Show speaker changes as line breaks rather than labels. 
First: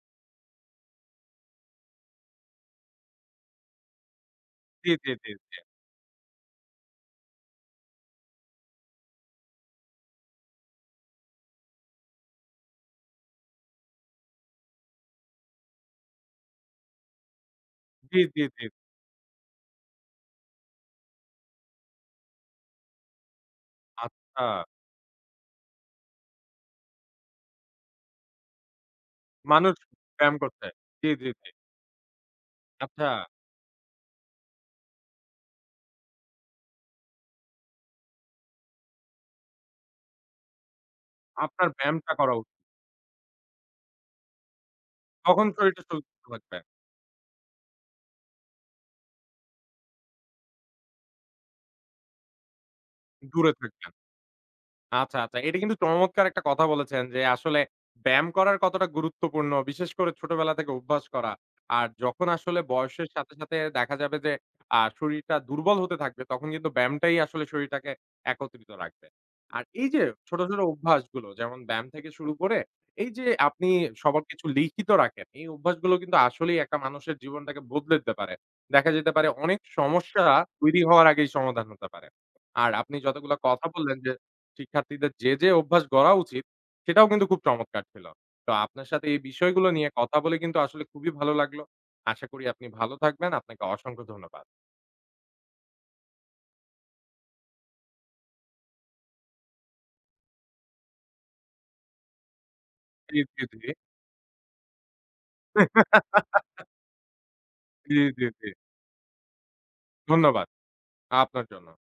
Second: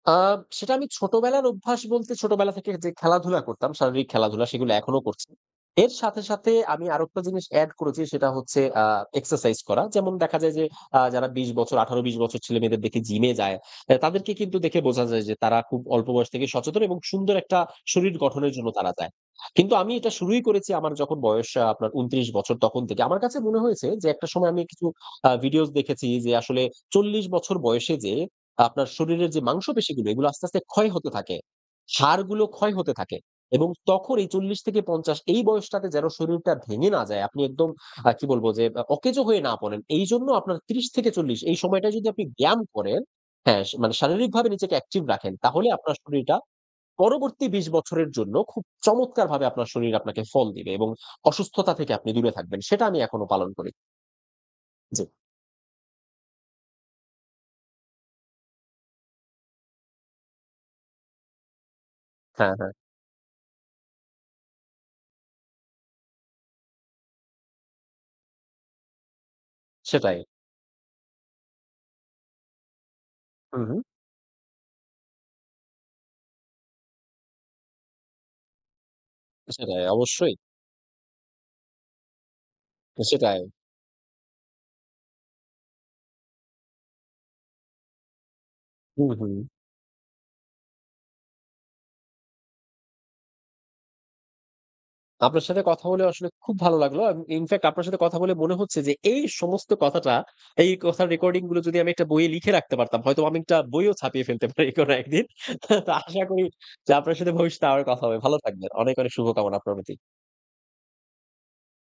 আ সেটা আমি ছোটবেলার অভ্যাস বলতে ছোটবেলা থেকে যে খেলাধুলা করতাম, শারীরিক খেলাধুলা, সেগুলো
জি,
এখনো
জি,
করছি।
জি, জি।
এর সাথে, সাথে আমি আরেকটা জিনিস add করেছি, সেটা হচ্ছে আ এক্সারসাইজ করা। যেমন দেখা যায় যে আ যারা ২০ বছর ১৮, ২০ বছর ছেলেমেয়েদের দেখি জিমে যায় এ তাদেরকে কিন্তু দেখে বোঝা যায় যে তারা খুব অল্প বয়স থেকে সচেতন এবং সুন্দর একটা শরীর
জি, জি,
গঠনের
জি।
জন্য তারা যায়। কিন্তু আমি এটা শুরুই করেছি আমার যখন বয়স আ আপনার ২৯ বছর তখন থেকে। আমার কাছে মনে হয়েছে যে একটা সময় আমি
আচ্ছা।
কিছু আ ভিডিওস দেখেছি যে আসলে ৪০ বছর বয়সে যেয়ে আ আপনার শরীরের যে
মানুষ
মাংসপেশিগুলো এগুলো
ব্যায়াম
আস্তে, আস্তে
করছে।
ক্ষয়
জি,
হতে
জি,
থাকে।
জি।
সারগুলো ক্ষয় হতে
আচ্ছা।
থাকে। এবং তখন এই ৪০ থেকে ৫০ এই বয়সটাতে যেন শরীরটা ভেঙে না যায়, আপনি একদম আ কি বলবো? যে আ অকেজো হয়ে না পড়েন। এইজন্য আপনার ৩০-৪০ এই
আপনার
সময়টায় যদি
ব্যায়ামটা
আপনি
করা উ
ব্যায়াম করেন হ্যাঁ, সা মানে শারীরিকভাবে নিজেকে active রাখেন
তখন
তাহলে
শরীরটা
আপনার
সুস্থ
শরীরটা
লাগবে।
পরবর্তী ২০ বছরের জন্য খুব চমৎকারভাবে আপনার শরীর আপনাকে ফল দিবে এবং অসুস্থতা থেকে আপনি দূরে থাকবেন। সেটা আমি এখনো পালন
দূরে
করি।
থাকবেন।
জি।
আচ্ছা, আচ্ছা। এটা কিন্তু চমৎকার একটা কথা বলেছেন যে আসলে ব্যায়াম করার কতটা গুরুত্বপূর্ণ। বিশেষ করে ছোটবেলা থেকে অভ্যাস করা। আর যখন
হ্যাঁ,
আসলে
হ্যাঁ।
বয়সের সাথে, সাথে দেখা যাবে যে আ শরীরটা দুর্বল হতে থাকবে, তখন কিন্তু ব্যায়ামটাই আসলে শরীরটাকে একত্রিত রাখবে। আর এইযে
সেটাই।
ছোট, ছোট অভ্যাসগুলো যেমন ব্যায়াম থেকে শুরু করে এইযে
হু,
আপনি
হু।
সবার কিছু লিখিত রাখেন। এই অভ্যাসগুলো কিন্তু আসলেই একটা মানুষের জীবনটাকে বদলে দিতে পারে। দেখা যেতে পারে
আ
অনেক
সেটাই,
সমস্যা
অবশ্যই।
তৈরি হওয়ার আগেই সমাধান হতে পারে। আর আপনি
আ
যতগুলো
সেটাই।
কথা বললেন যে শিক্ষার্থীদের যে, যে অভ্যাস গড়া উচিত, সেটাও কিন্তু খুব চমৎকার ছিল। তো আপনার সাথে
হুম,
এই
হুম।
বিষয়গুলো নিয়ে কথা বলে কিন্তু আসলে খুবই ভালো লাগলো। আশা করি আপনি ভালো থাকবেন, আপনাকে অসংখ্য ধন্যবাদ।
আপনার সাথে কথা বলে আসলে খুব ভালো লাগলো। এম আ infact আপনার সাথে কথা বলে মনে হচ্ছে যে এই সমস্ত কথাটা এই কথার রেকর্ডিংগুলো যদি আমি একটা বইয়ে লিখে রাখতে পারতাম,
জি,
হয়তো আমি
জি,
একটা
জি।
বইও ছাপিয়ে ফেলতে পারি কোনো একদিন। হ্যা? তো আশা করি যে আপনার সাথে ভবিষ্যতে আবার
জি,
কথা হবে।
জি,
ভালো
জি।
থাকবেন। অনেক, অনেক শুভকামনা আপনার প্রতি।
ধন্যবাদ। আ আপনার জন্যও।